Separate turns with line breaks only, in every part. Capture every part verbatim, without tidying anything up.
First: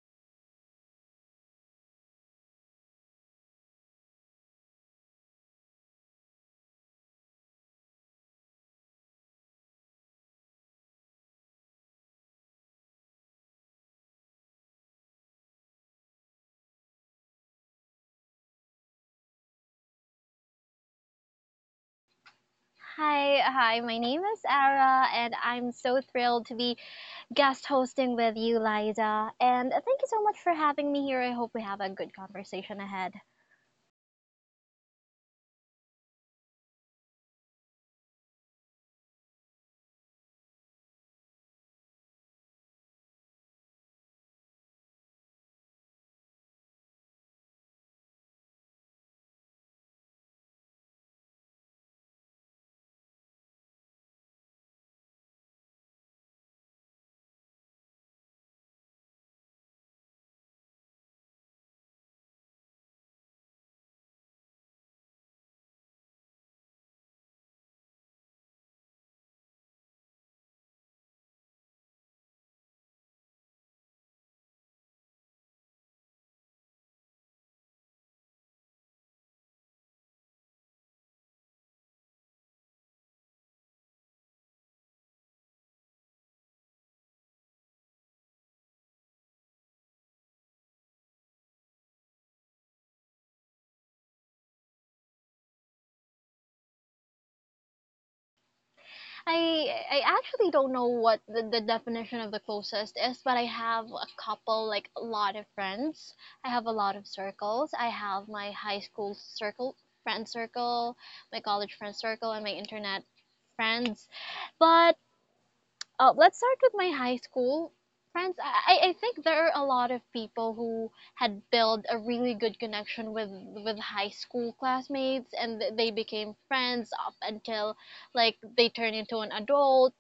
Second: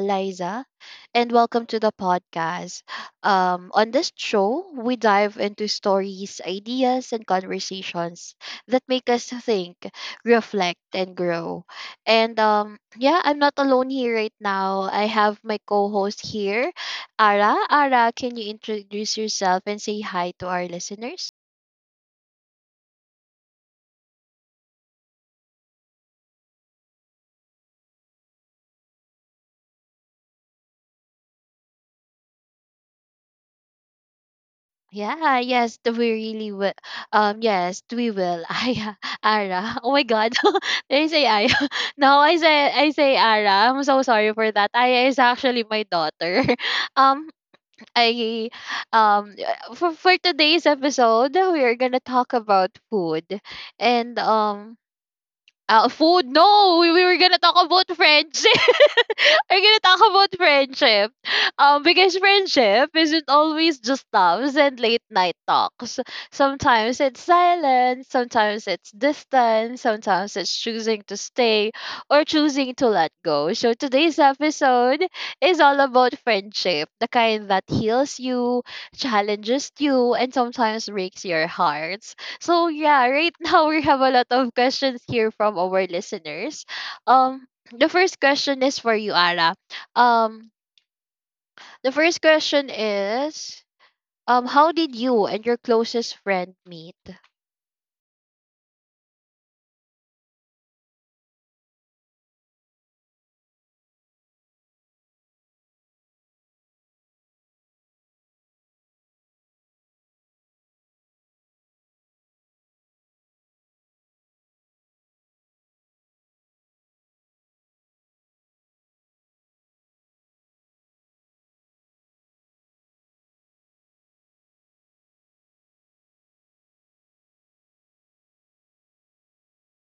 Liza, and welcome to the podcast. Um, on this show, we dive into stories, ideas, and conversations that make us think, reflect, and grow. And um, yeah, I'm not alone here right now. I have my co host here, Ara. Ara, can you introduce yourself and say hi to our listeners?
Hi, hi. My name is Ara, and I'm so thrilled to be guest hosting with you, Liza. And thank you so much for having me here. I hope we have a good conversation ahead.
Yeah, yes, th- we really will. Um, yes, we will. Aya, Ara. Oh my God, did I say Aya? No, I say I say Ara. I'm so sorry for that. Aya is actually my daughter. Um, I um uh, for for today's episode, we are gonna talk about food, and um uh, food? No, we, we were gonna talk about friendship. We're gonna talk about friendship. Um, because friendship isn't always just loves and late night talks. Sometimes it's silence, sometimes it's distance, sometimes it's choosing to stay or choosing to let go. So today's episode is all about friendship, the kind that heals you, challenges you, and sometimes breaks your heart. So yeah, right, now we have a lot of questions here from our listeners. Um, the first question is for you, Ara. Um, the first question is, um, how did you and your closest friend meet?
I I actually don't know what the, the definition of the closest is, but I have a couple, like a lot of friends. I have a lot of circles. I have my high school circle, friend circle, my college friend circle, and my internet friends. But Uh, let's start with my high school friends. I, I think there are a lot of people who had built a really good connection with with high school classmates, and th- they became friends up until like they turn into an adult.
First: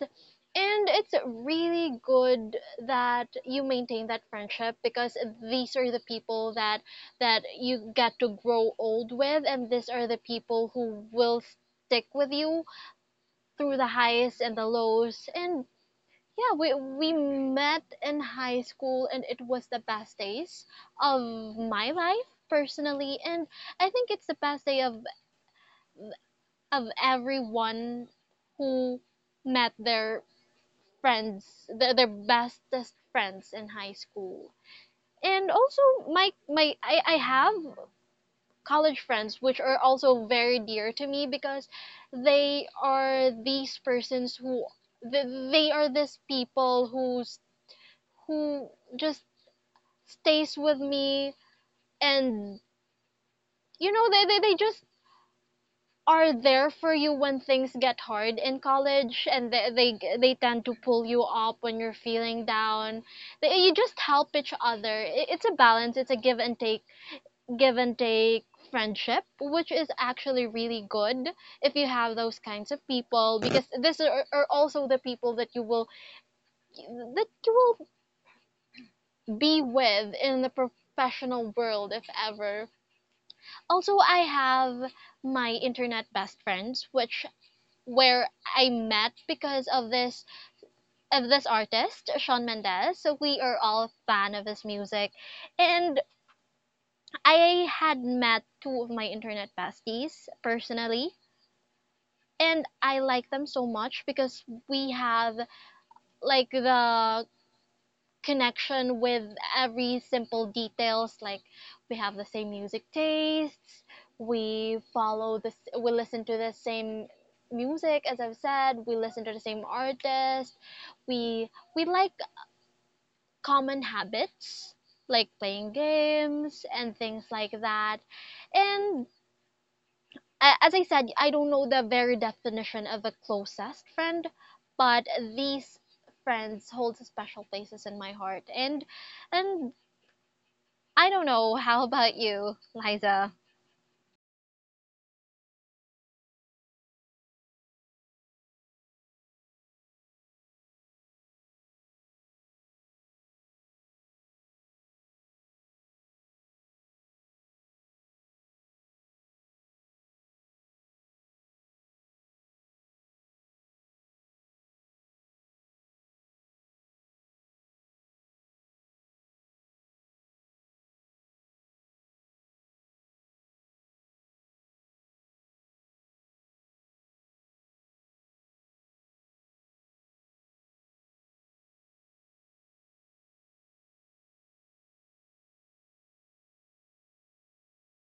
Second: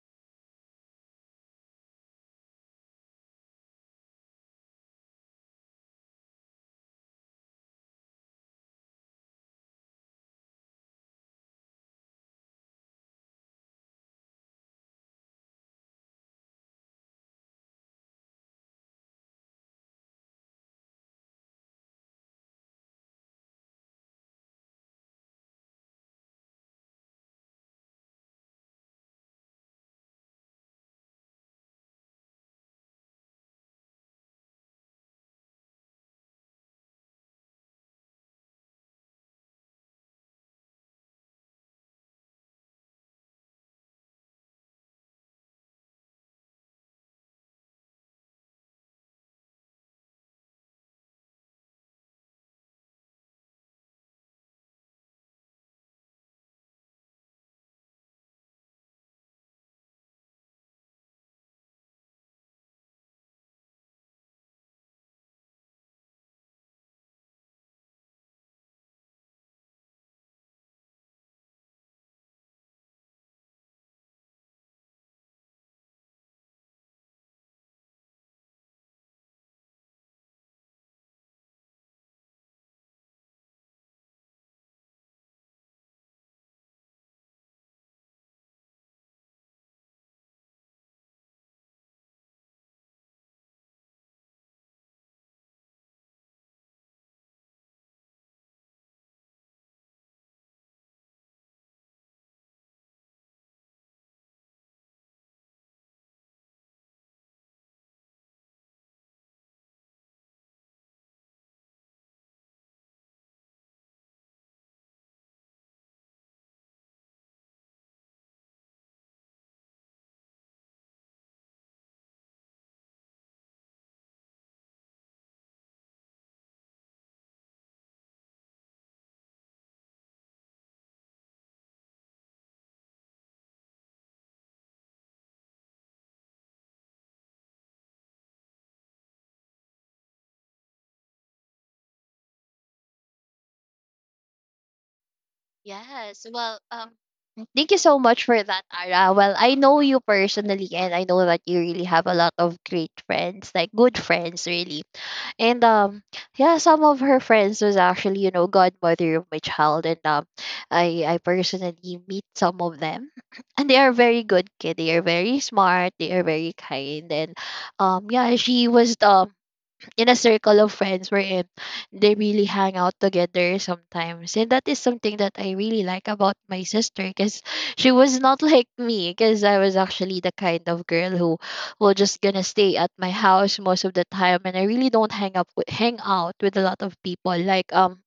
And it's really good that you maintain that friendship because these are the people that that you get to grow old with, and these are the people who will stick with you through the highs and the lows. And yeah, we we met in high school and it was the best days of my life personally, and I think it's the best day of of everyone who met their friends, their, their bestest friends in high school. And also my my I, I have college friends which are also very dear to me because they are these persons who they, they are these people who's who just stays with me. And you know they, they, they just are there for you when things get hard in college, and they, they they tend to pull you up when you're feeling down. They, you just help each other. It- it's a balance, it's a give and take, give and take friendship which is actually really good if you have those kinds of people, because this are, are also the people that you will that you will be with in the professional world if ever. Also, I have my internet best friends, which where I met because of this of this artist, Shawn Mendes. So we are all a fan of his music. And I had met two of my internet besties personally. And I like them so much because we have like the connection with every simple details. Like we have the same music tastes, we follow this, we listen to the same music. As I've said, we listen to the same artist. We we like common habits like playing games and things like that. And uh, as I said, I don't know the very definition of a closest friend, but these friends hold special places in my heart. And and I don't know. How about you, Liza?
Yes. Well, um, thank you so much for that, Ara. Well, I know you personally, and I know that you really have a lot of great friends, like good friends, really. And um yeah, some of her friends was actually you know godmother of my child, and um i i personally meet some of them. And they are very good kid, they are very smart, they are very kind, and um yeah, she was the in a circle of friends wherein they really hang out together sometimes. And that is something that I really like about my sister, because she was not like me, because I was actually the kind of girl who will just gonna stay at my house most of the time, and I really don't hang up with, hang out with a lot of people. Like um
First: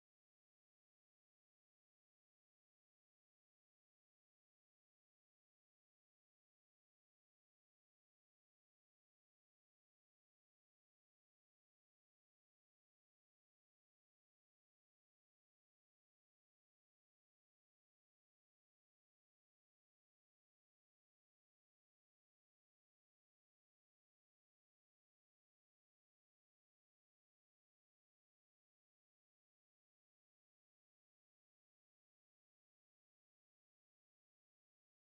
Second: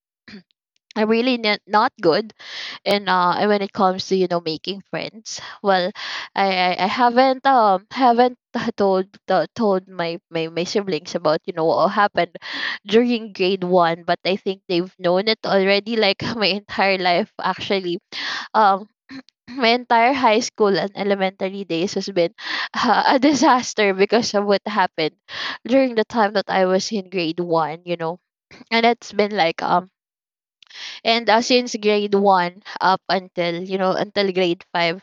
I'm really n- not good, and uh and when it comes to you know making friends. Well, i i, I haven't um haven't told uh, told my, my my siblings about you know what happened during grade one, but I think they've known it already, like, my entire life, actually. um my entire high school and elementary days has been uh, a disaster because of what happened during the time that I was in grade one, you know, and it's been like um and uh, since grade one up until you know until grade five.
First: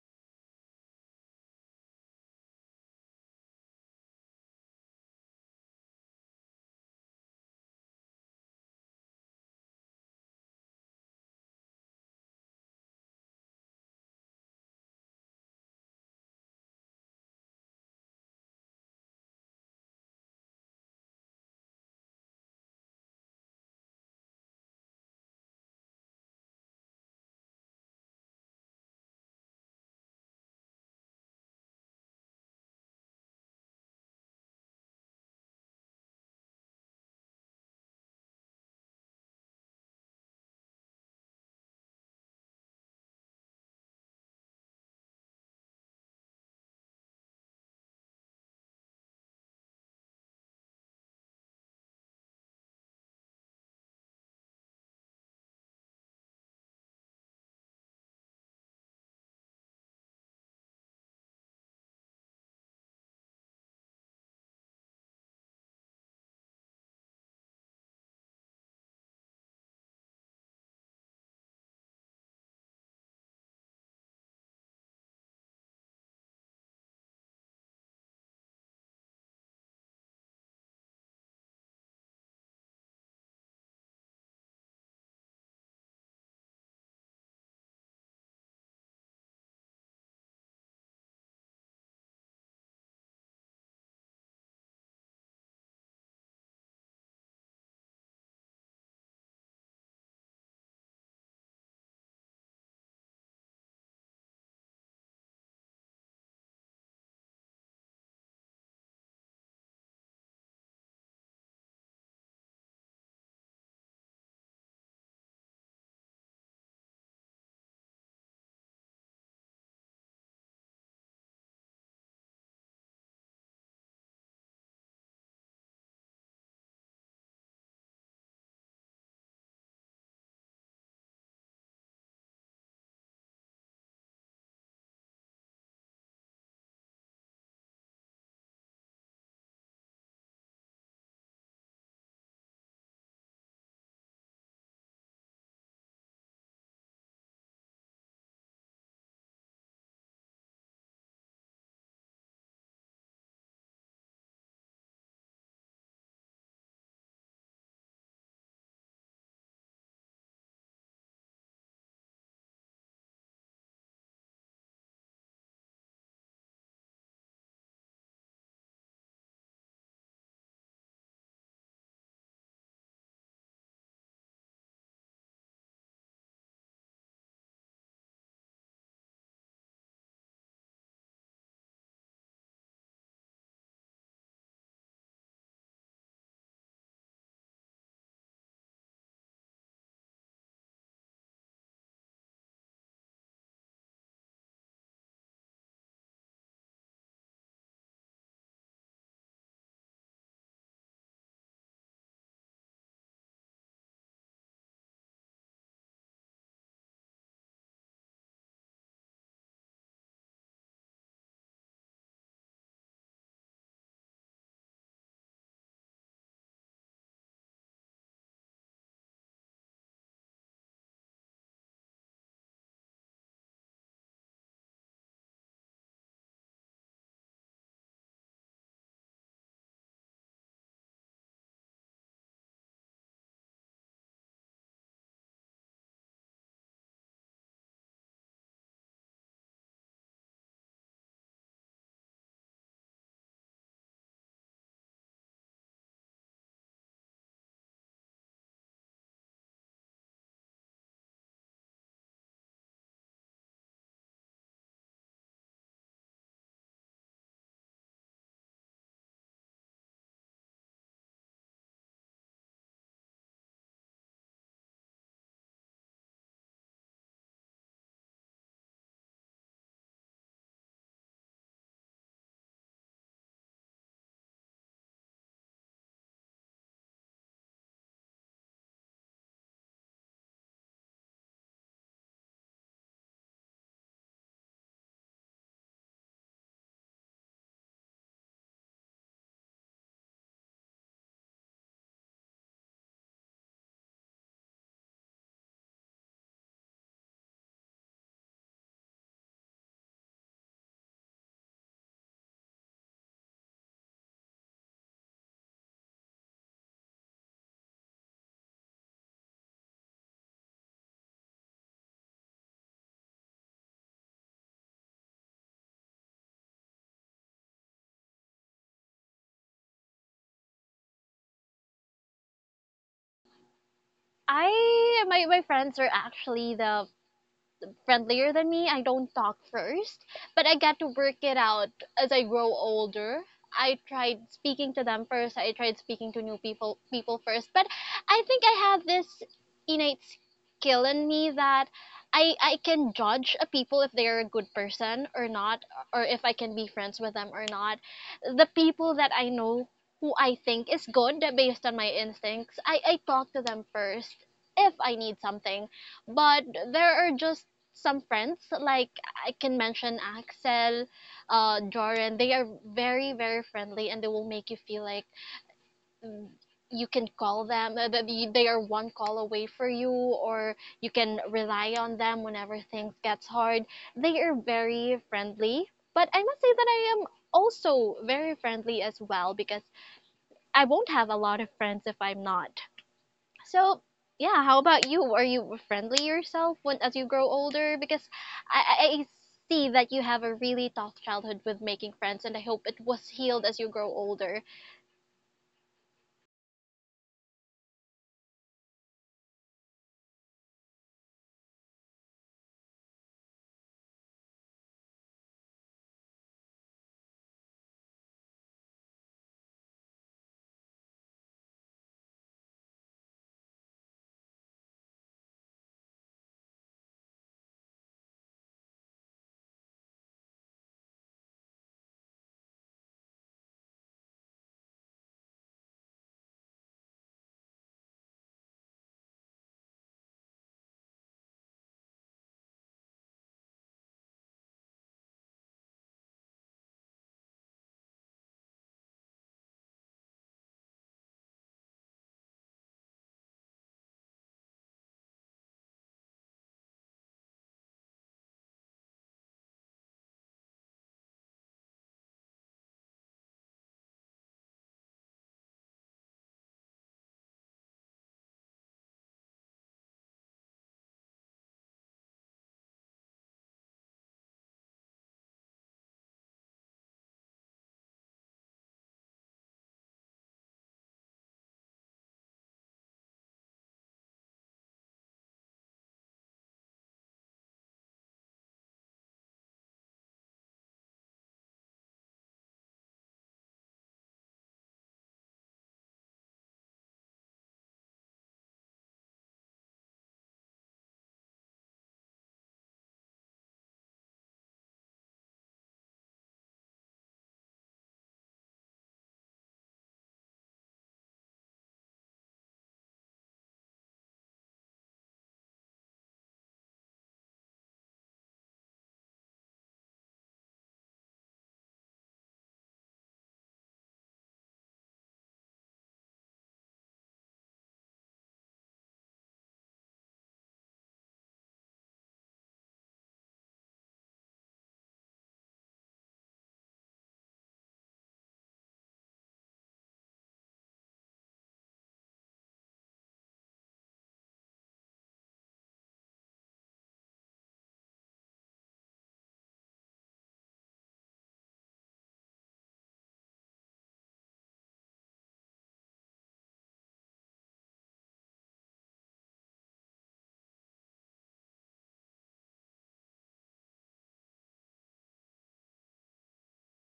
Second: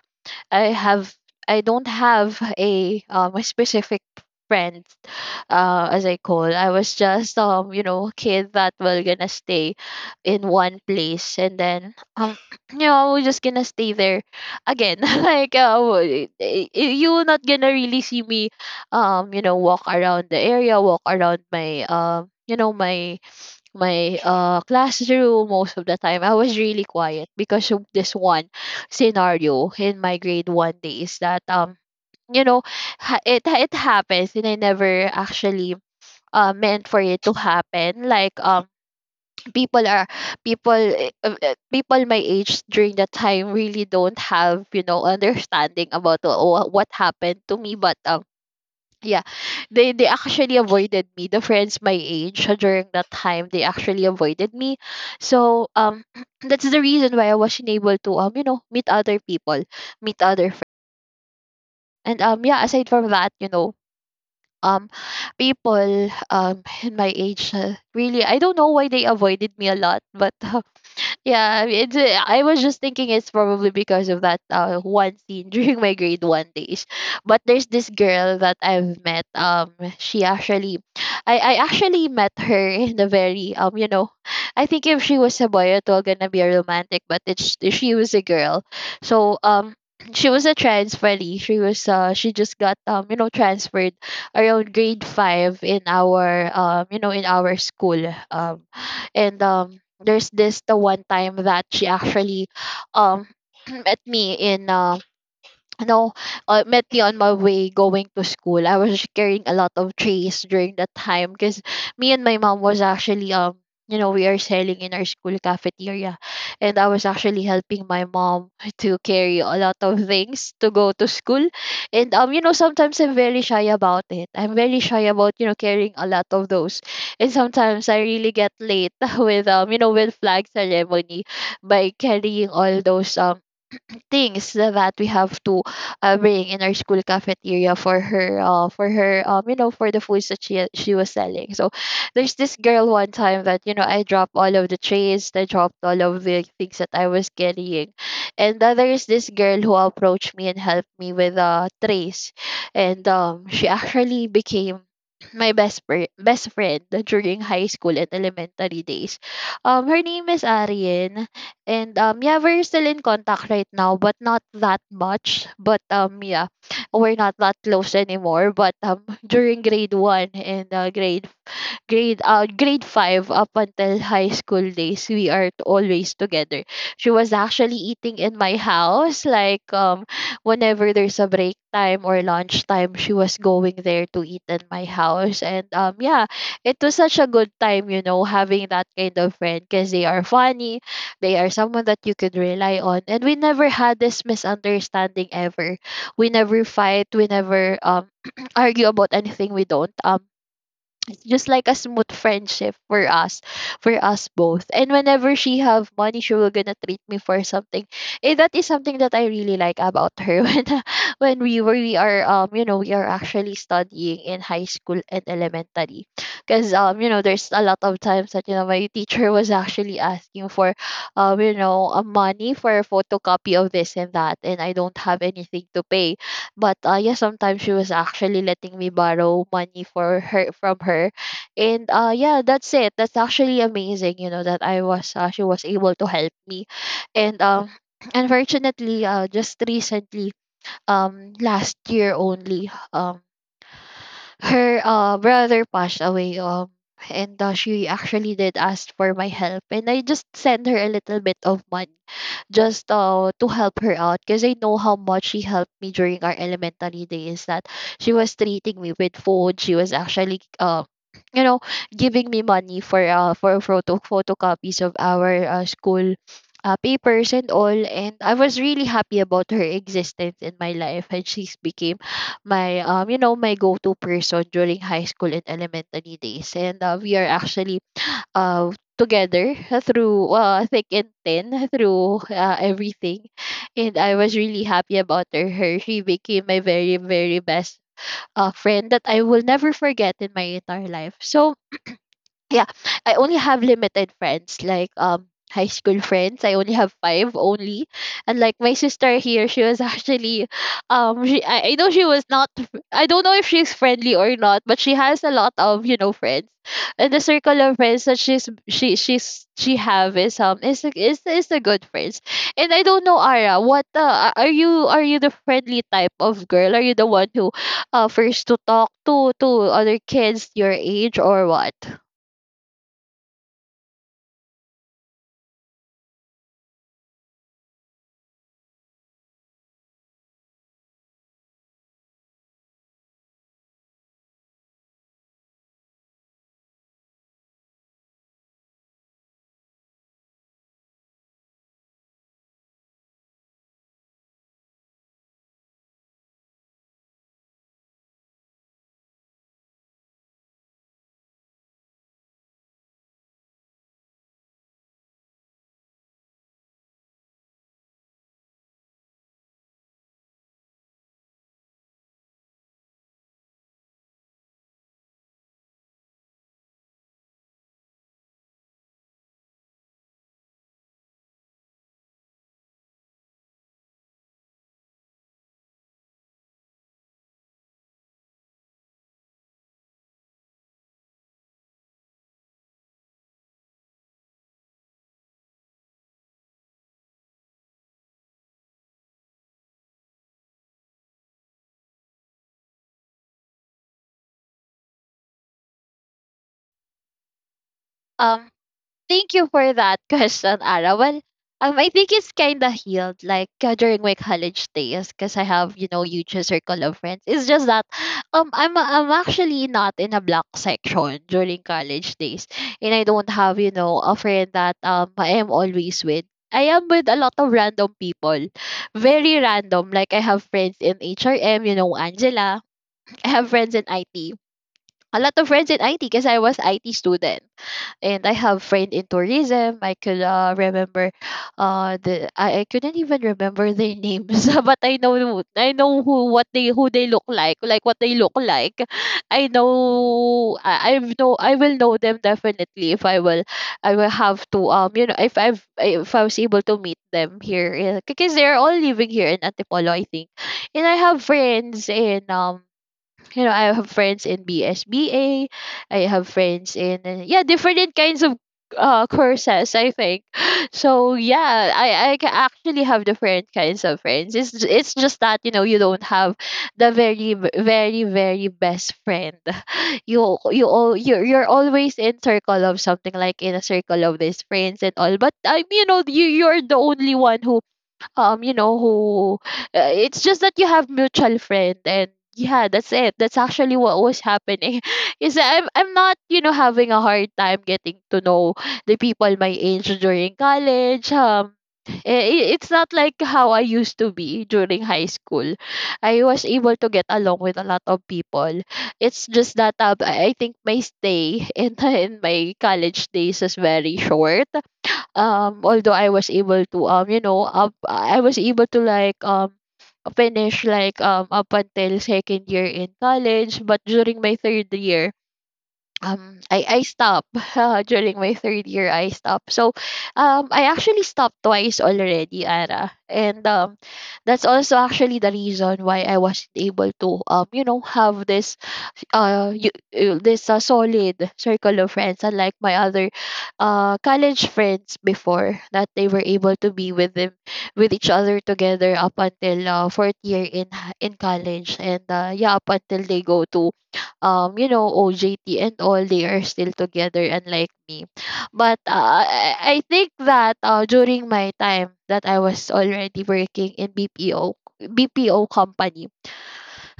I have I don't have a um a specific friend, uh as I call. I was just um you know kid that will gonna stay in one place, and then um you know we're just gonna stay there again. Like, uh, w- y- y- you're not gonna really see me um you know walk around the area, walk around my um you know my my uh, classroom. Most of the time I was really quiet, because of this one scenario in my grade one days, that um you know ha- it it happens, and I never actually uh, meant for it to happen. Like, um people are people, eh, uh, uh, people my age during that time really don't have you know understanding about wha- what happened to me, but um yeah, they they actually avoided me. The friends my age, uh, during that time, they actually avoided me. So um that's the reason why I wasn't able to um you know meet other people, meet other friends. And um yeah, aside from that, you know um people um in my age, uh, really, I don't know why they avoided me a lot, but yeah, it's, uh, I was just thinking it's probably because of that uh, one scene during my grade one days. But there's this girl that I've met. Um, she actually, I, I actually met her in a very um, you know, I think if she was a boy, it was gonna be a romantic. But it's she was a girl, so um. She was a transferee. She was uh she just got um you know transferred around grade five in our um you know in our school. Um and um there's this the one time that she actually um met me in uh no, uh, met me on my way going to school. I was carrying a lot of trays during that time, because me and my mom was actually um you know we are selling in our school cafeteria, and I was actually helping my mom to carry a lot of things to go to school, and um you know sometimes I'm very shy about it. I'm very shy about you know carrying a lot of those, and sometimes I really get late with um you know with flag ceremony by carrying all those um, things that we have to uh, bring in our school cafeteria for her, uh, for her um you know for the foods that she she was selling. So there's this girl one time that, you know I dropped all of the trays, I dropped all of the things that I was carrying, and uh, there is this girl who approached me and helped me with uh trays. And um she actually became my best fri- best friend during high school and elementary days. Um, her name is Arian. And um yeah, we're still in contact right now, but not that much. But um yeah, we're not that close anymore. But um during grade one and uh, grade grade uh grade five up until high school days, we are t- always together. She was actually eating in my house, like, um whenever there's a break time or lunch time, she was going there to eat in my house. And um yeah, it was such a good time, you know having that kind of friend, because they are funny, they are someone that you could rely on, and we never had this misunderstanding ever. We never fight, we never um argue about anything, we don't um it's just like a smooth friendship for us, for us both. And whenever she have money, she will gonna treat me for something. Eh, that is something that I really like about her. When when we were we are um you know we are actually studying in high school and elementary, because um you know there's a lot of times that, you know my teacher was actually asking for um you know uh, money for a photocopy of this and that, and I don't have anything to pay. But uh, yeah, sometimes she was actually letting me borrow money for her from her. And uh, yeah, that's it. That's actually amazing, you know, that I was uh, she was able to help me. And um, unfortunately, uh, just recently, um, last year only, um, her uh brother passed away, um, and uh, she actually did ask for my help, and I just sent her a little bit of money just uh, to help her out, because I know how much she helped me during our elementary days, that she was treating me with food. She was actually, uh, you know giving me money for uh for photo photocopies of our uh, school uh, papers and all. And I was really happy about her existence in my life, and she's became my um you know my go-to person during high school and elementary days. And uh, we are actually uh, together through uh, thick and thin, through uh, everything. And I was really happy about her. her. She became my very, very best uh, friend that I will never forget in my entire life. So yeah, I only have limited friends, like um high school friends, I only have five only. And like my sister here, she was actually um she, I, I know she was not fr- I don't know if she's friendly or not, but she has a lot of, you know friends. And the circle of friends that she's she she's she have is um is is is the good friends. And I don't know, Ara, what uh, are you, are you the friendly type of girl? Are you the one who uh first to talk to to other kids your age, or what?
I my my friends are actually the friendlier than me. I don't talk first, but I got to work it out as I grow older. I tried speaking to them first. I tried speaking to new people people first, but I think I have this innate skill in me that I I can judge a people if they're a good person or not, or if I can be friends with them or not. The people that I know who I think is good based on my instincts, I, I talk to them first if I need something. But there are just some friends like I can mention Axel, uh, Joran. They are very very friendly, and they will make you feel like mm, you can call them. uh, that you- They are one call away for you, or you can rely on them whenever things gets hard. They are very friendly, but I must say that I am also very friendly as well, because I won't have a lot of friends if I'm not. So, yeah, how about you? Are you friendly yourself when as you grow older? Because I, I I see that you have a really tough childhood with making friends, and I hope it was healed as you grow older.
Um, thank you for that question, Ara. Well, um, I think it's kind of healed, like, uh, during my college days, because I have, you know, huge circle of friends. It's just that, um, I'm I'm actually not in a block section during college days, and I don't have, you know, a friend that um I am always with. I am with a lot of random people, very random. Like I have friends in H R M, you know, Angela. I have friends in I T. A lot of friends in I T because I was I T student, and I have friend in tourism. I could uh, remember uh the I, I couldn't even remember their names, but I know I know who what they who they look like, like what they look like. I know I, I've know I will know them definitely if I will I will have to um you know, if I've if I was able to meet them here, yeah, because they're all living here in Antipolo, I think. And I have friends in um you know I have friends in BSBA. I have friends in uh, yeah, different kinds of uh courses, I think. So yeah, i i ca- actually have different kinds of friends. It's j- it's just that, you know, you don't have the very v- very very best friend. you you all you're, you're always in circle of something, like in a circle of these friends and all, but I you know, you you're the only one who um you know who uh, it's just that you have mutual friend. And yeah, that's it. That's actually what was happening. Is that i'm i'm not, you know, having a hard time getting to know the people my age during college. Um i- i- it's not like how I used to be during high school. I was able to get along with a lot of people. It's just that uh, I I think my stay in, in my college days is very short. Um although I was able to um you know up I was able to like um finish like um up until second year in college. But during my third year, um I I stopped. During my third year, I stopped. So um I actually stopped twice already, Ara. And um that's also actually the reason why I wasn't able to um you know, have this uh you, you this a solid circle of friends, unlike my other uh college friends before, that they were able to be with them, with each other, together up until uh, fourth year in h- in college. And uh, yeah, up until they go to um you know, O J T and all, they are still together, unlike me. But uh, I I think that uh, during my time that I was already working in B P O B P O company,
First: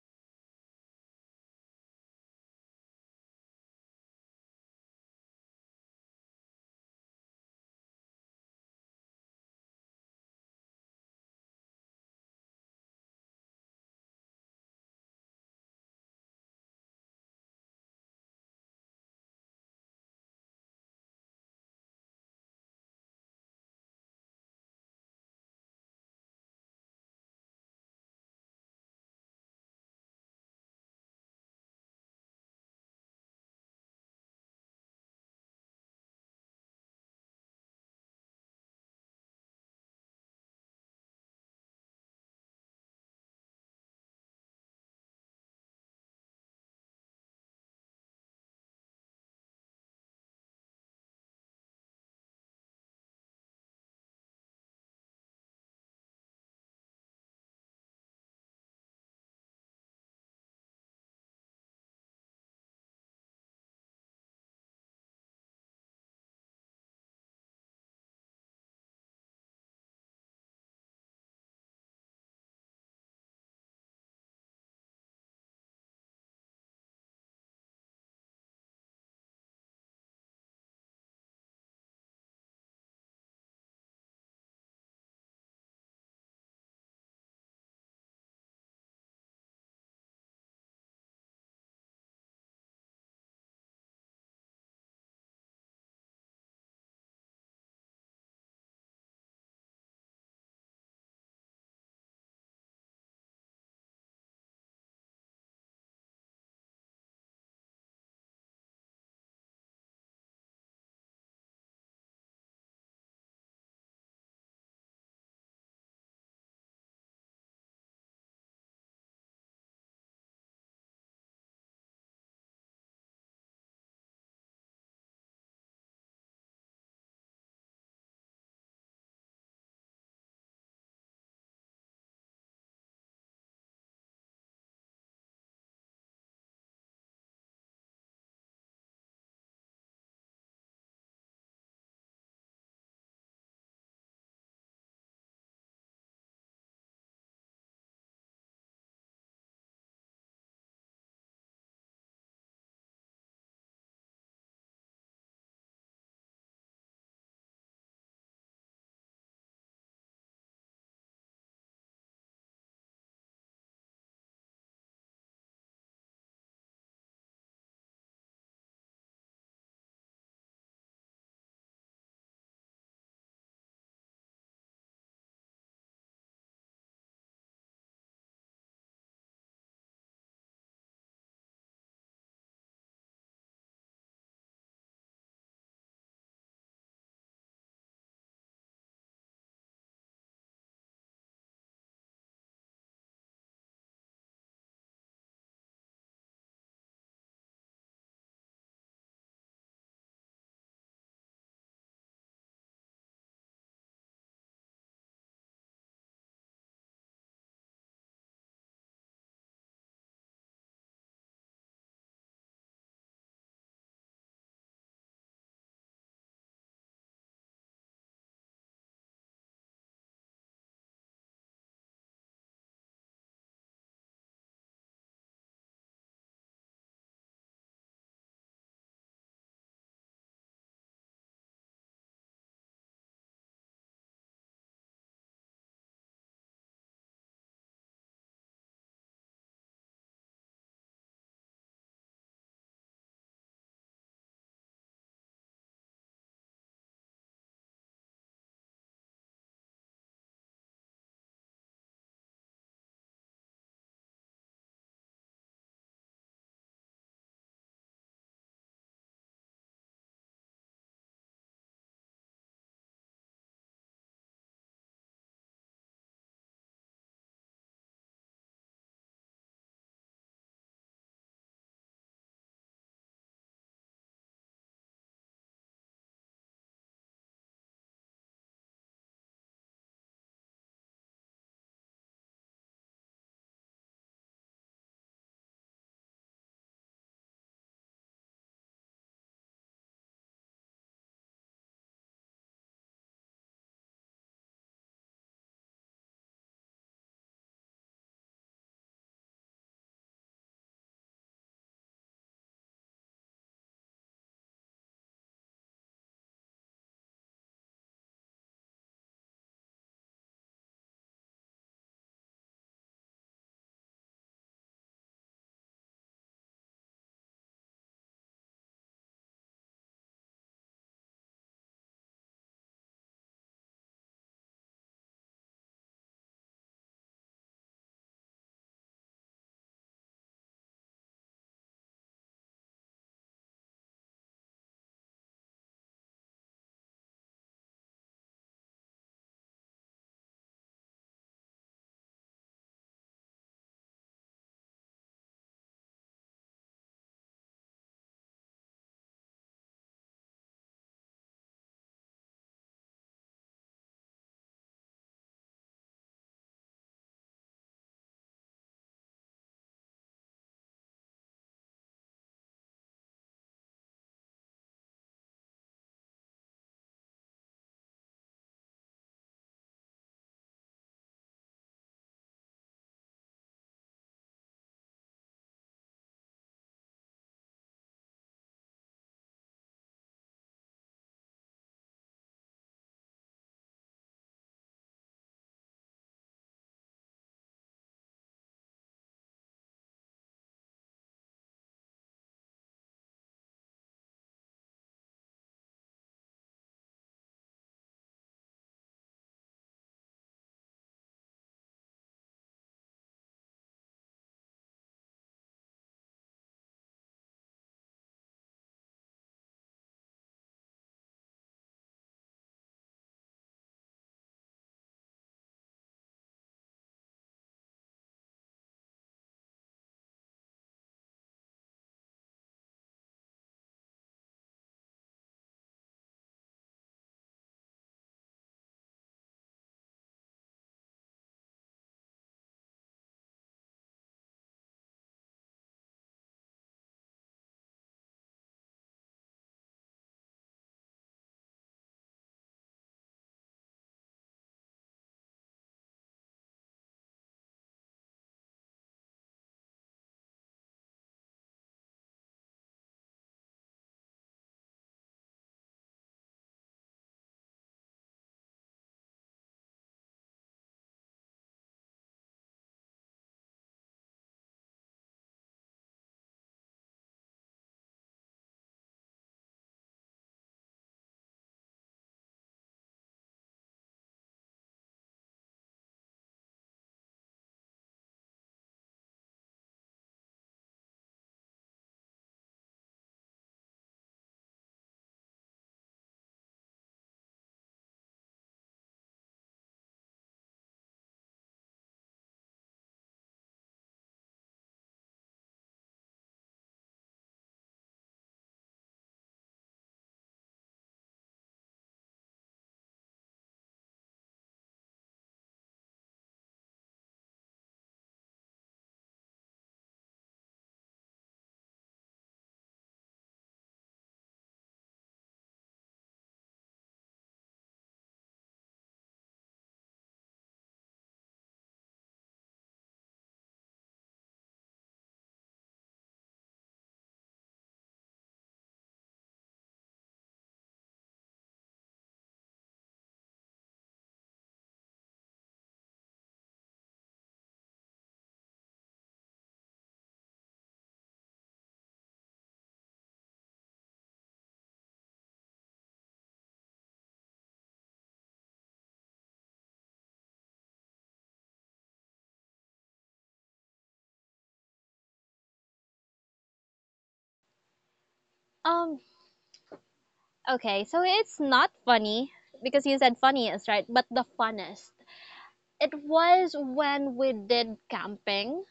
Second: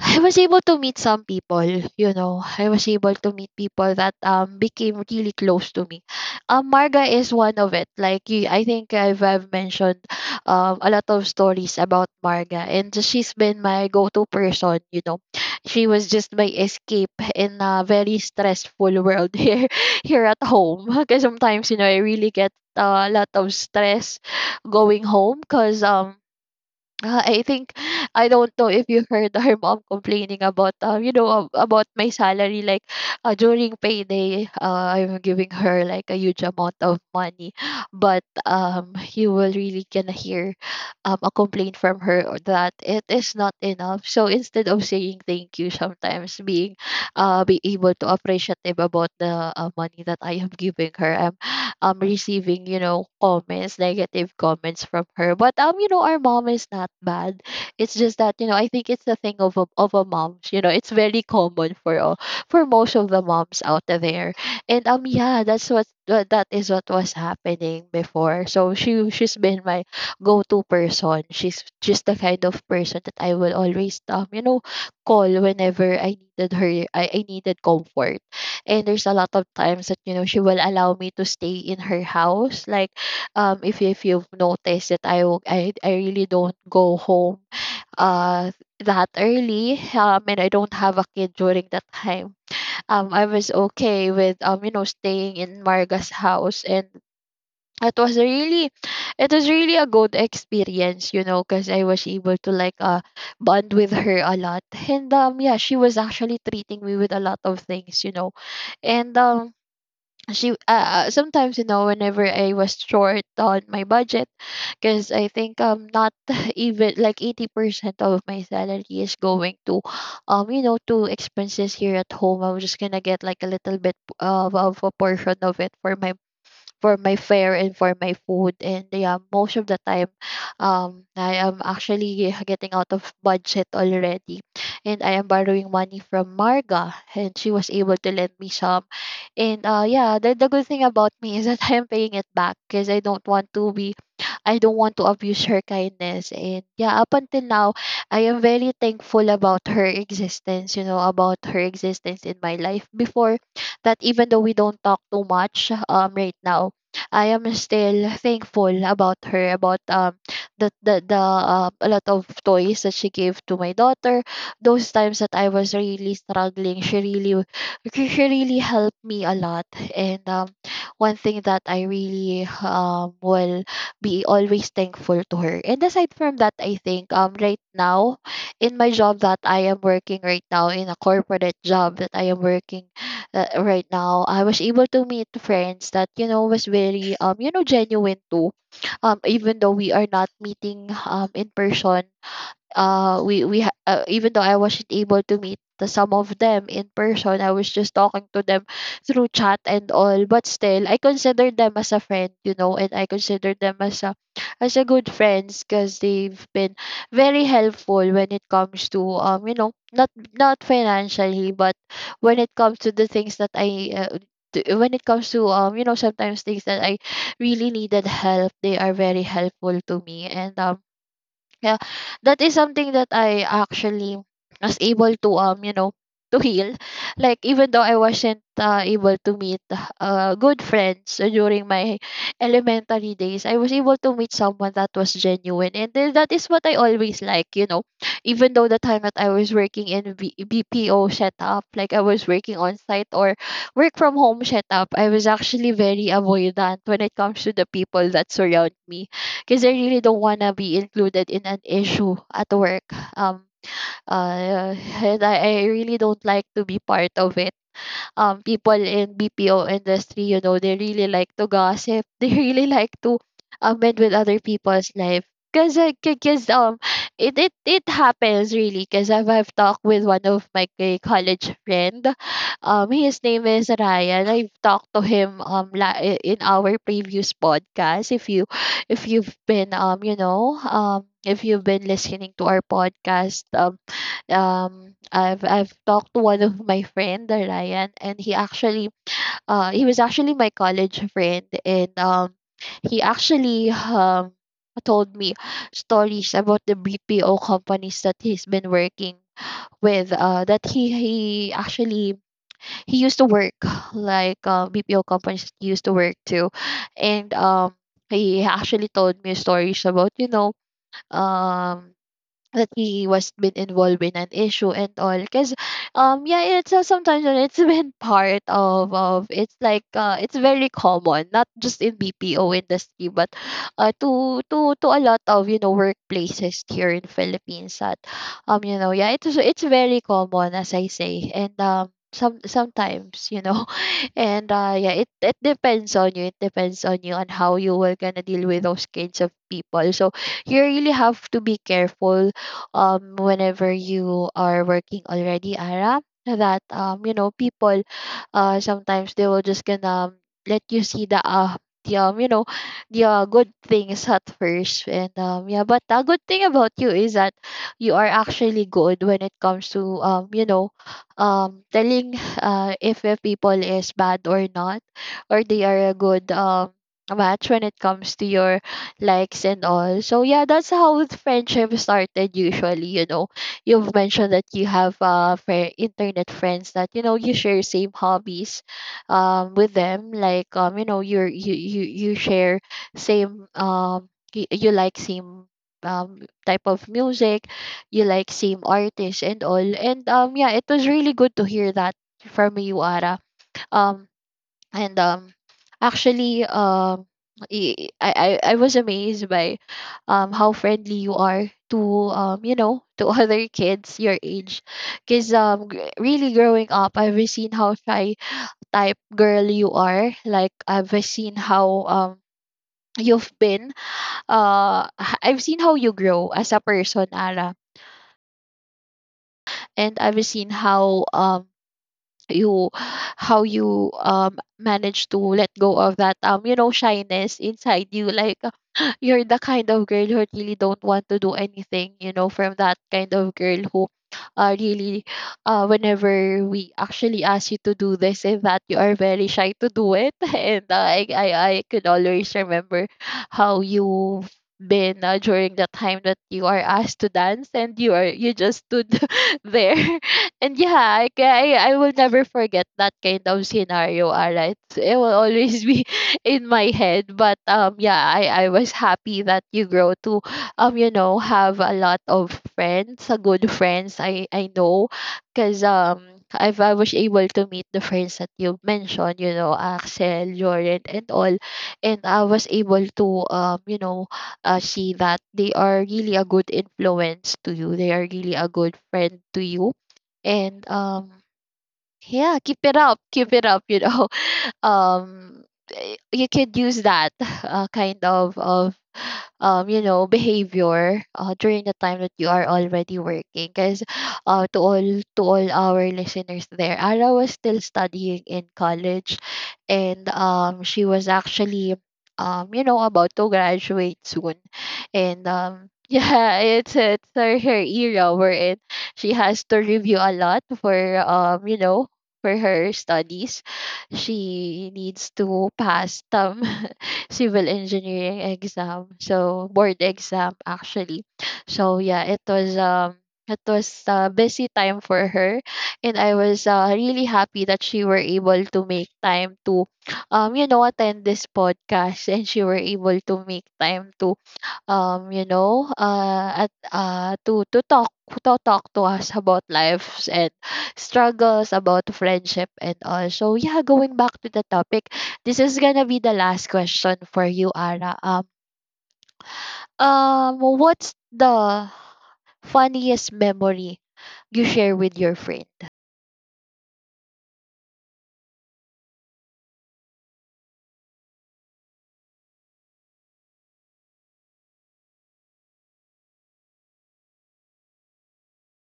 I was able to meet some people, you know. I was able to meet people that um became really close to me. Um, Marga is one of it. Like you, I think I've, I've mentioned um a lot of stories about Marga, and she's been my go-to person. You know, she was just my escape in a very stressful world here here at home. Because sometimes, you know, I really get uh, a lot of stress going home, because um uh, I think I don't know if you heard her mom complaining about um you know, ab- about my salary. Like uh, during payday, uh, I'm giving her like a huge amount of money, but um you will really gonna hear um a complaint from her, or that it is not enough. So instead of saying thank you, sometimes being uh be able to appreciative about the uh, money that I am giving her, I'm um receiving, you know, comments, negative comments from her. But um you know, our mom is not bad. It's just that, you know, I think it's the thing of a, of a mom. You know, it's very common for all, for most of the moms out there. And um yeah, that's what tha- that is what was happening before. So she she's been my go-to person. She's just the kind of person that I will always um you know, call whenever I needed her. i, I needed comfort. And there's a lot of times that, you know, she will allow me to stay in her house. Like, um, if if you've noticed that I w- I I really don't go home uh that early. Um, and I don't have a kid during that time. Um, I was okay with um you know, staying in Marga's house, and it was a really, it was really a good experience. You know, because I was able to like uh bond with her a lot. And um yeah, she was actually treating me with a lot of things. You know, and um she uh sometimes, you know, whenever I was short on my budget, because I think um not even like eighty percent of my salary is going to um you know, to expenses here at home. I was just gonna get like a little bit uh, of a portion of it for my, for my fare and for my food. And yeah, most of the time, um, I am actually getting out of budget already. And I am borrowing money from Marga, and she was able to lend me some. And uh, yeah, the, the good thing about me is that I am paying it back, because I don't want to be, I don't want to abuse her kindness. And yeah, up until now, I am very thankful about her existence, you know, about her existence in my life before that. Even though we don't talk too much um right now, I am still thankful about her, about um the the, the uh, a lot of toys that she gave to my daughter. Those times that I was really struggling, she really, she she really helped me a lot. And um one thing that I really um will be always thankful to her. And aside from that, I think um right now in my job that I am working right now, in a corporate job that I am working uh, right now, I was able to meet friends that, you know, was very um you know, genuine too. Um, even though we are not meeting um in person, uh we we ha- uh, even though I wasn't able to meet the some of them in person, I was just talking to them through chat and all. But still, I consider them as a friend, you know, and I consider them as a, as a good friends, because they've been very helpful when it comes to um you know, not, not financially, but when it comes to the things that I. Uh, to- when it comes to um you know, sometimes things that I really needed help, they are very helpful to me. And um yeah, that is something that I actually was able to um you know, to heal. Like even though I wasn't uh, able to meet uh good friends during my elementary days, I was able to meet someone that was genuine. And then that is what I always like. You know, even though the time that I was working in B- BPO setup, like I was working on site or work from home setup, I was actually very avoidant when it comes to the people that surround me, because I really don't want to be included in an issue at work. Um, uh, and I, I really don't like to be part of it. Um people in B P O industry, you know, they really like to gossip. They really like to um meddle with other people's life. Cause, I- c- cause um it it it happens really. Cause I've I've talked with one of my co- college friend. Um, his name is Ryan. I've talked to him um la- i- in our previous podcast. If you if you've been um you know um if you've been listening to our podcast. Um um I've I've talked to one of my friend, uh, Ryan, and he actually uh he was actually my college friend. And um he actually um told me stories about the B P O companies that he's been working with, uh that he he actually he used to work like uh, B P O companies that he used to work to. And um he actually told me stories, about you know um that he was been involved in an issue and all. Because um yeah, it's uh, sometimes uh, it's been part of of it's like, uh it's very common, not just in B P O industry, but uh to to to a lot of, you know, workplaces here in Philippines. That um you know, yeah, it's it's very common, as I say. And um some sometimes, you know, and uh yeah, it it depends on you, it depends on you on how you will gonna deal with those kinds of people. So you really have to be careful um whenever you are working already, Ara. That um you know, people, uh sometimes they will just gonna um, let you see the uh the um you know, the uh, good things at first. And um yeah, but the good thing about you is that you are actually good when it comes to, um you know, um telling uh if a people is bad or not, or they are a good um match when it comes to your likes and all. So yeah, that's how the friendship started usually, you know. You've mentioned that you have uh fri internet friends that, you know, you share same hobbies um with them. Like, um, you know, you're you you, you share same, um you, you like same um type of music, you like same artists and all. And um yeah, it was really good to hear that from you, Ara. Um and um Actually, um i i i I was amazed by um how friendly you are to, um you know, to other kids your age. Because um gr- really, growing up, I've seen how shy type girl you are. Like, I've seen how um you've been uh h- I've seen how you grow as a person, Ara. And I've seen how um you how you um manage to let go of that, um you know, shyness inside you. Like you're the kind of girl who really don't want to do anything, you know, from that kind of girl who uh, really uh whenever we actually ask you to do this and that, you are very shy to do it. And uh, I, I i could always remember how you've been, uh, during the time that you are asked to dance and you are you just stood there. And yeah, I, ca- I I will never forget that kind of scenario. Alright, it will always be in my head. But um, yeah, I I was happy that you grow to, um, you know, have a lot of friends, a good friends. I I know, cause um. I've, I was able to meet the friends that you mentioned, you know, Axel, Jordan, and all. And I was able to, um, you know, uh, see that they are really a good influence to you. They are really a good friend to you. And um yeah, keep it up, keep it up, you know. um eh, you could use that uh, kind of of um you know, behavior, uh, during the time that you are already working. Because, uh, to all, to all our listeners there, Ara was still studying in college. And um she was actually, um you know, about to graduate soon. And um yeah, it's it's her, her era, wherein she has to review a lot for, um you know, for her studies. She needs to pass some civil engineering exam. So board exam actually. So yeah, it was um it was a busy time for her. And I was, uh, really happy that she were able to make time to, um you know, attend this podcast. And she were able to make time to, um, you know, uh, at uh, to to talk, to talk to us about lives and struggles about friendship and all. So yeah, going back to the topic, this is gonna be the last question for you, Ara. Um, um, what's the funniest memory you share with your friend?
Um, okay, so it's not funny because you said funniest, right? But the funnest, it was when we did camping.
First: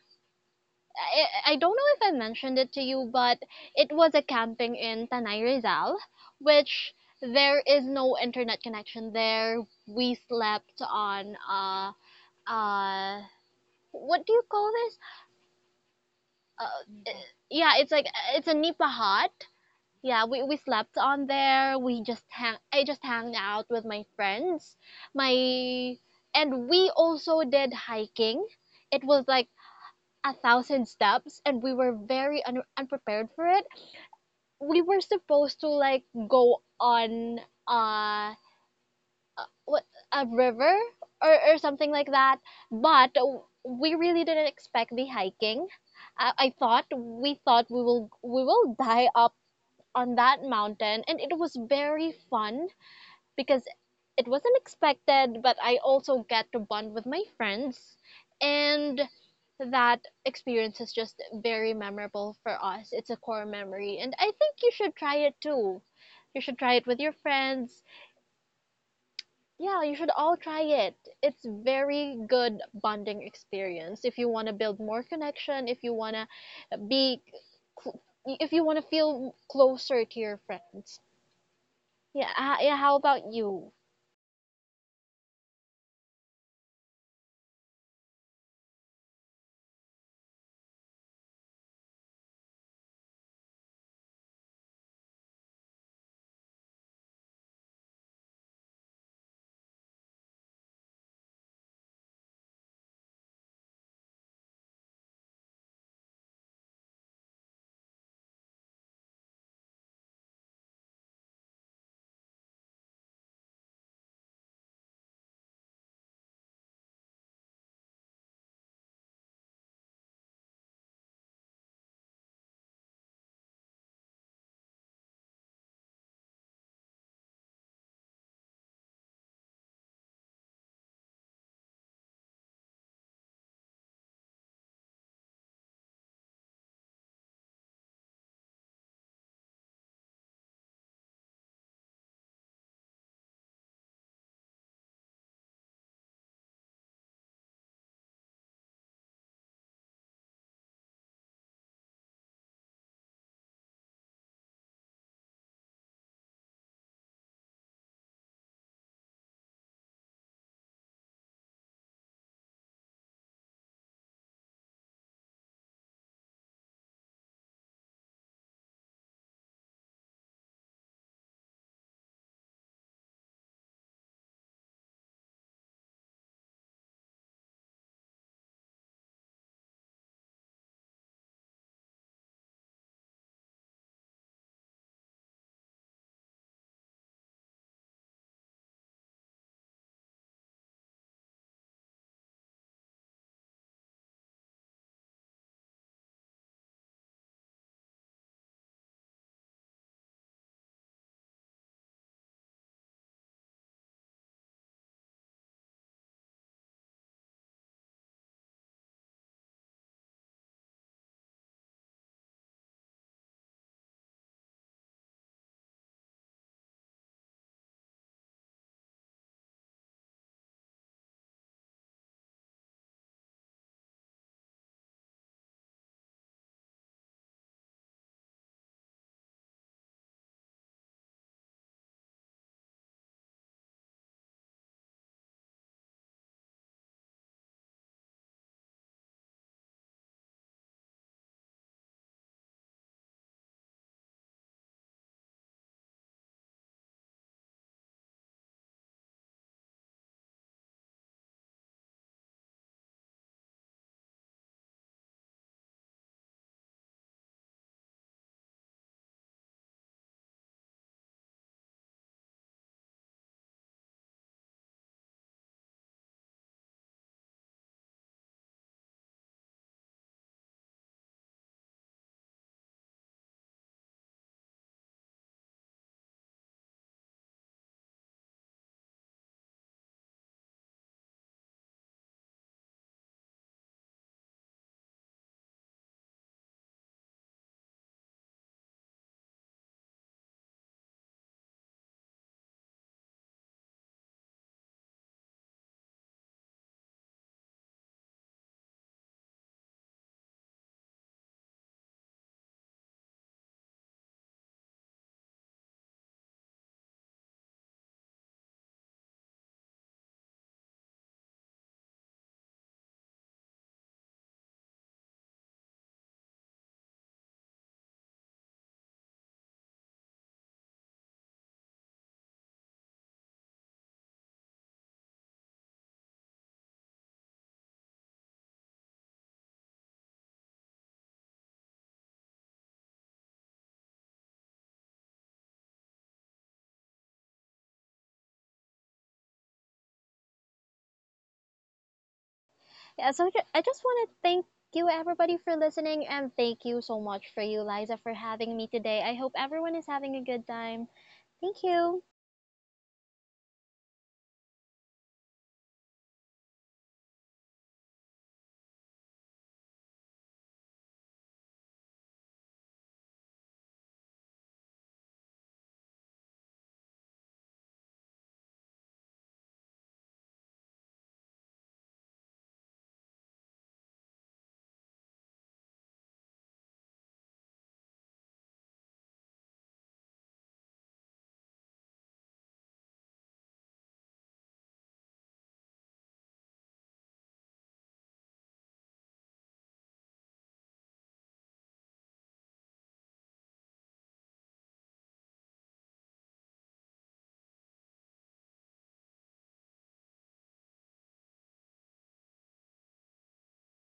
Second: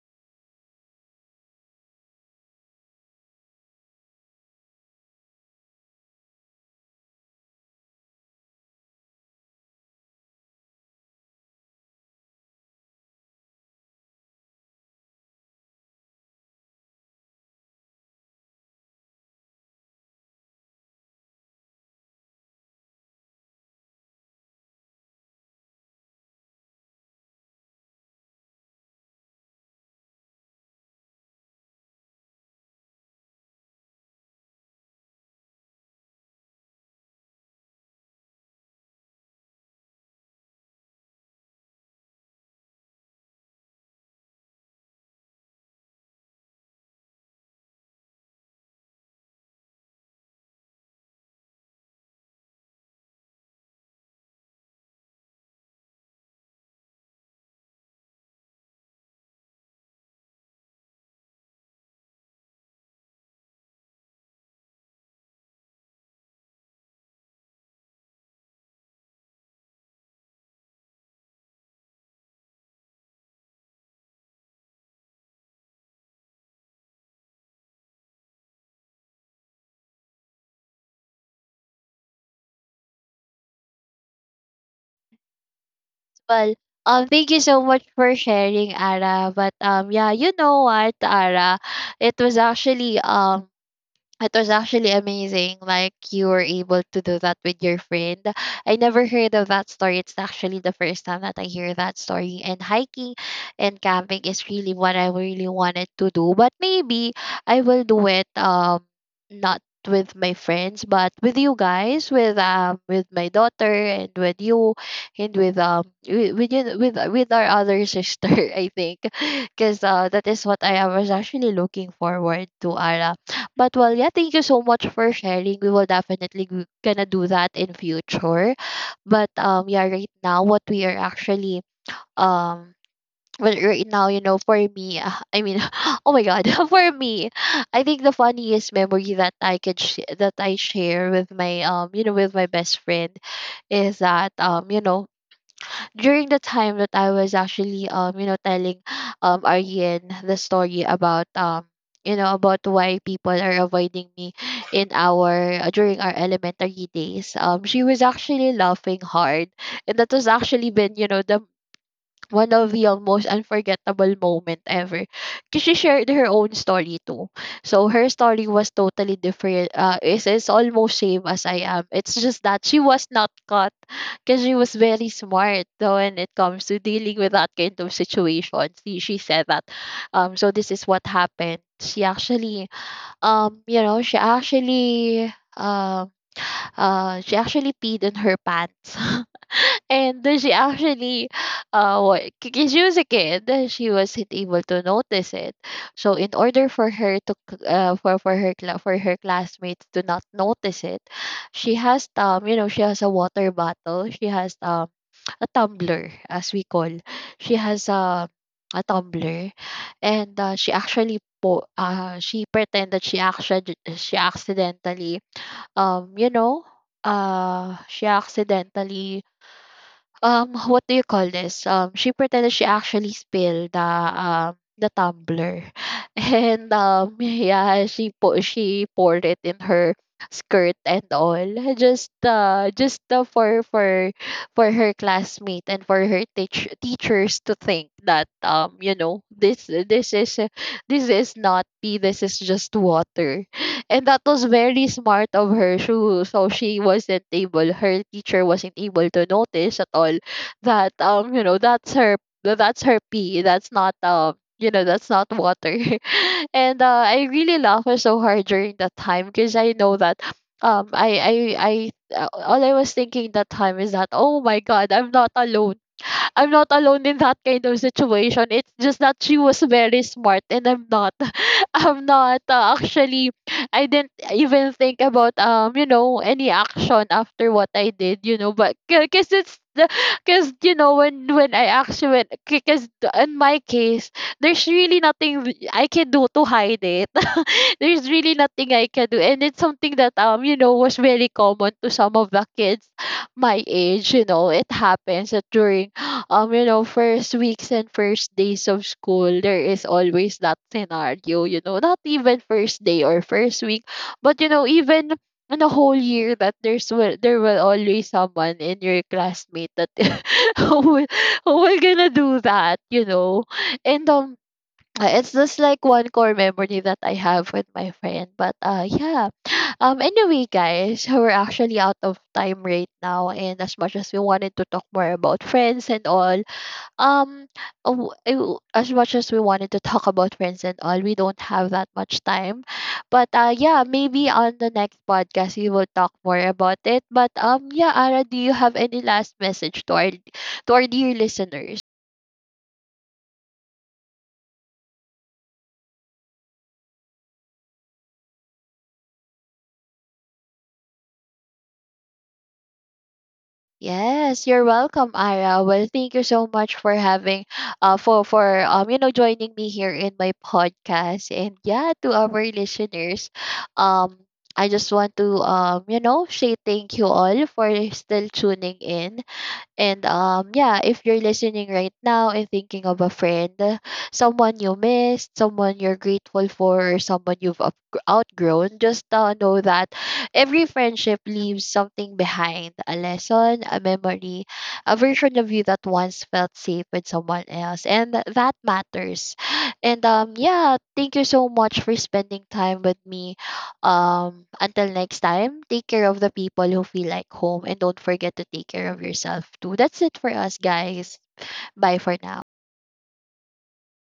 I, I don't know if I mentioned it to you, but it was a camping in Tanay Rizal, which there is no internet connection there. We slept on uh uh what do you call this? Uh, yeah, it's like it's a nipa hut. Yeah, we, we slept on there. We just hang I just hung out with my friends. My and we also did hiking. It was like a thousand steps and we were very un- unprepared for it. We were supposed to like go on uh what a river or or something like that, but we really didn't expect the hiking. I, I thought we thought we will we will die up on that mountain. And it was very fun because it wasn't expected, but I also get to bond with my friends. And that experience is just very memorable for us. It's a core memory. And I think you should try it too. You should try it with your friends. Yeah, you should all try it. It's very good bonding experience. If you want to build more connection, if you want to be if you want to feel closer to your friends. Yeah, yeah, how about you?
Well, um, thank you so much for sharing, Ara. But um, yeah, you know what, Ara, it was actually um it was actually amazing. Like you were able to do that with your friend. I never heard of that story. It's actually the first time that I hear that story. And hiking and camping is really what I really wanted to do. But maybe I will do it, um not with my friends, but with you guys, with, um with my daughter, and with you, and with um with with you- with, with our other sister, I think. Because uh, that is what I was actually looking forward to, Ara. But well, yeah, thank you so much for sharing. We will definitely g- gonna do that in future. But um, yeah, right now what we are actually, um, well, right now, you know, for me, uh, I mean, oh my god, for me, I think the funniest memory that I could sh- that I share with my, um, you know, with my best friend, is that, um, you know, during the time that I was actually, um you know, telling um Aryan the story about, um you know, about why people are avoiding me in our, uh, during our elementary days, um she was actually laughing hard. And that was actually been, you know, the one of the, um, most unforgettable moment ever. Cause she shared her own story too. So her story was totally different. Uh, it's, it's almost same as I am. It's just that she was not caught because she was very smart, though, when it comes to dealing with that kind of situation. She, she said that. Um, so this is what happened. She actually, um, you know, she actually, um, uh, she actually peed in her pants. And then she actually, uh, what? Because she was a kid, uh, she wasn't able to notice it. So in order for her to, c- uh, for for her cla- for her classmates to not notice it, she has, um, you know, she has a water bottle. She has um a tumbler, as we call. She has um a tumbler, and uh, she actually po uh she pretended she actually she accidentally, um you know uh she accidentally um what do you call this, um she pretended she actually spilled the um the tumbler. And um yeah, she po- she poured it in her skirt and all. just uh just uh, for for for her classmate and for her teach- teachers to think that, um you know, this this is uh, this is not pee, this is just water. And that was very smart of her. So, so she wasn't able, her teacher wasn't able to notice at all that, um, you know, that's her, that's her pee. That's not, um, you know, that's not water. And uh, I really laughed so hard during that time, because I know that, um I I I uh, all I was thinking that time is that, oh my god, I'm not alone. I'm not alone in that kind of situation. It's just that she was very smart and I'm not. I'm not, uh, actually, I didn't even think about, um you know, any action after what I did, you know. But cuz it's the cuz you know when when I actually cuz in my case, there's really nothing th- I can do to hide it. There's really nothing I can do. And it's something that, um you know, was very common to some of the kids my age, you know. It happens that during, um, you know, first weeks and first days of school, there is always that scenario, you know. Not even first day or first week, but you know, even in a whole year, that there's will there will always someone in your classmate that who will, who will gonna do that, you know. And um uh, it's just like one core memory that I have with my friend. But uh yeah. Um anyway guys, we're actually out of time right now. And as much as we wanted to talk more about friends and all, um w- w- as much as we wanted to talk about friends and all we don't have that much time. But uh yeah, maybe on the next podcast we will talk more about it. But um yeah, Ara, do you have any last message to our, to our dear listeners?
Yeah, so ju- I just want to thank you, everybody, for listening, and thank you so much for you, Liza, for having me today. I hope everyone is having a good time. Thank you.
Yes, you're welcome, Ira. Well, thank you so much for having, uh, for for um, you know, joining me here in my podcast. And yeah, to our listeners, um, I just want to, um, you know, say thank you all for still tuning in. And um, yeah, if you're listening right now and thinking of a friend, uh, someone you missed, someone you're grateful for, or someone you've up- outgrown, just uh, know that every friendship leaves something behind, a lesson, a memory, a version of you that once felt safe with someone else. And th- that matters. And um, yeah, thank you so much for spending time with me. Um, until next time, take care of the people who feel like home, and don't forget to take care of yourself too. That's it for us, guys. Bye for now.